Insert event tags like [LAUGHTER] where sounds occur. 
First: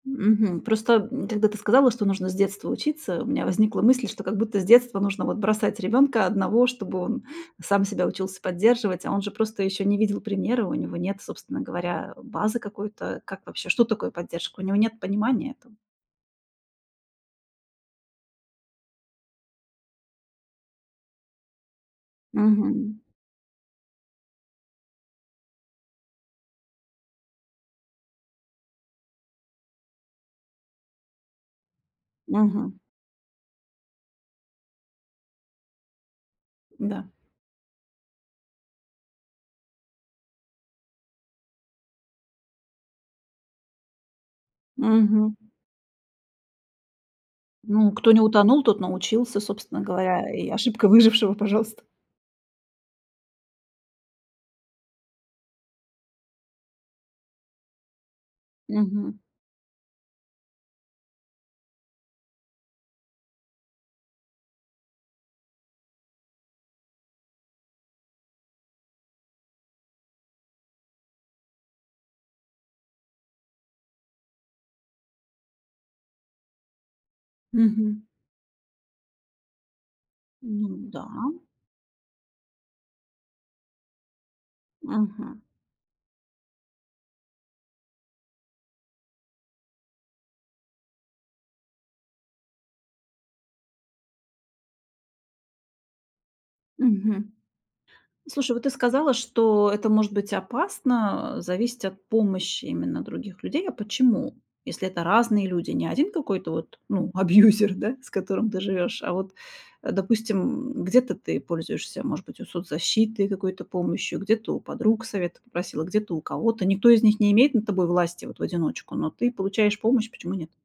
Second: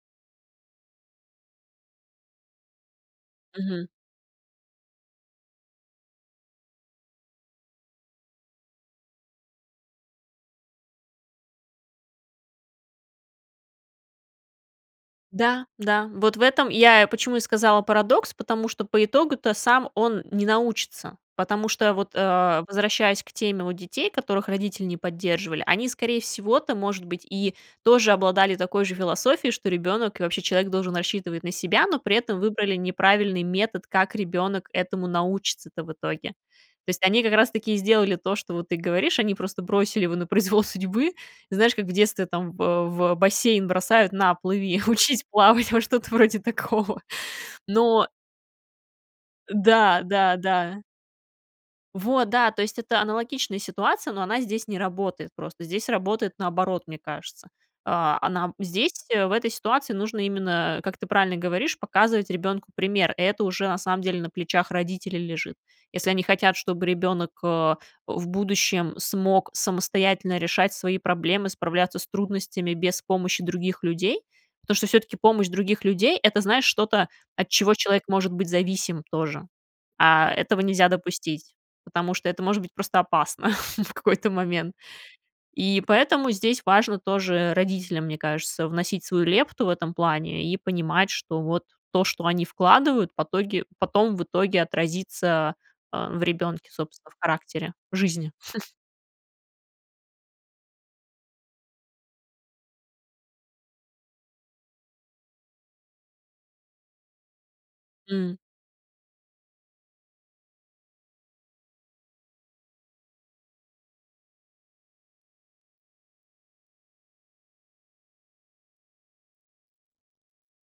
Мгм. Просто, м, когда ты сказала, что нужно с детства учиться, у меня возникла Мгм. мысль, что как будто с детства нужно вот бросать ребёнка 1, чтобы он сам себя учился поддерживать, а он же просто ещё не видел примера, у него нет, собственно говоря, базы какой-то. Как вообще, что такое поддержка? У него нет понимания Да, этого. да, вот в этом я и почему и сказала: "Парадокс"- потому что по итогу-то сам он не научится, потому что вот, а, Мгм. возвращаясь к теме вот детей, которых родители не поддерживали, они, скорее всего-то, может быть, и тоже обладали такой же философией, что ребёнок, и вообще человек, должен рассчитывать на себя, но при этом Мгм. выбрали неправильный метод, как ребёнок этому научится-то в итоге. То есть М-да. они как раз-таки и сделали то, что вот ты говоришь: они просто бросили его на произвол судьбы. И знаешь, как в детстве там, во в бассейн бросают: "На, плыви, учись Мгм. плавать"- во, что-то вроде такого. Ну, Но кто не утонул, тот научился, Э, собственно да, говоря. да, И да. ошибка выжившего, пожалуйста. Вот да, то есть это аналогичная ситуация, но она здесь не работает просто. Здесь работает наоборот, мне кажется. А, а нам здесь, Мгм. э, в этой ситуации нужно именно, как ты правильно говоришь, показывать ребёнку пример. Это уже, на самом деле, на плечах родителей лежит. Если они хотят, чтобы ребёнок, э, в будущем смог самостоятельно решать свои проблемы, справляться с трудностями без помощи других людей. Потому что всё-таки помощь других людей- это, знаешь, что-то, от чего Мгм. человек может быть зависим тоже. А этого Ну нельзя да. допустить, потому что это может быть просто опасно [CHUCKLES] в какой-то момент. Мгм. И поэтому здесь важно тоже родителям, мне кажется, вносить свою лепту в этом плане и понимать, что вот то, что они вкладывают, потоге потом в итоге отразится, а, в ребёнке, собственно, в Мгм. характере, жизни. Слушай, вот ты [CHUCKLES] сказала, что это может быть опасно, а, зависеть от помощи именно других людей. А почему? Если это разные люди. Не 1 какой-то вот, ну, абьюзер, да, с М. которым ты живешь, а вот, а допустим, м, где-то ты пользуешься, может быть, вот соцзащитой, какой-то помощью, где-то у подруг совета попросила, где-то у кого-то. Никто из них не имеет над тобой власти вот в одиночку, но ты получаешь помощь. Почему нет?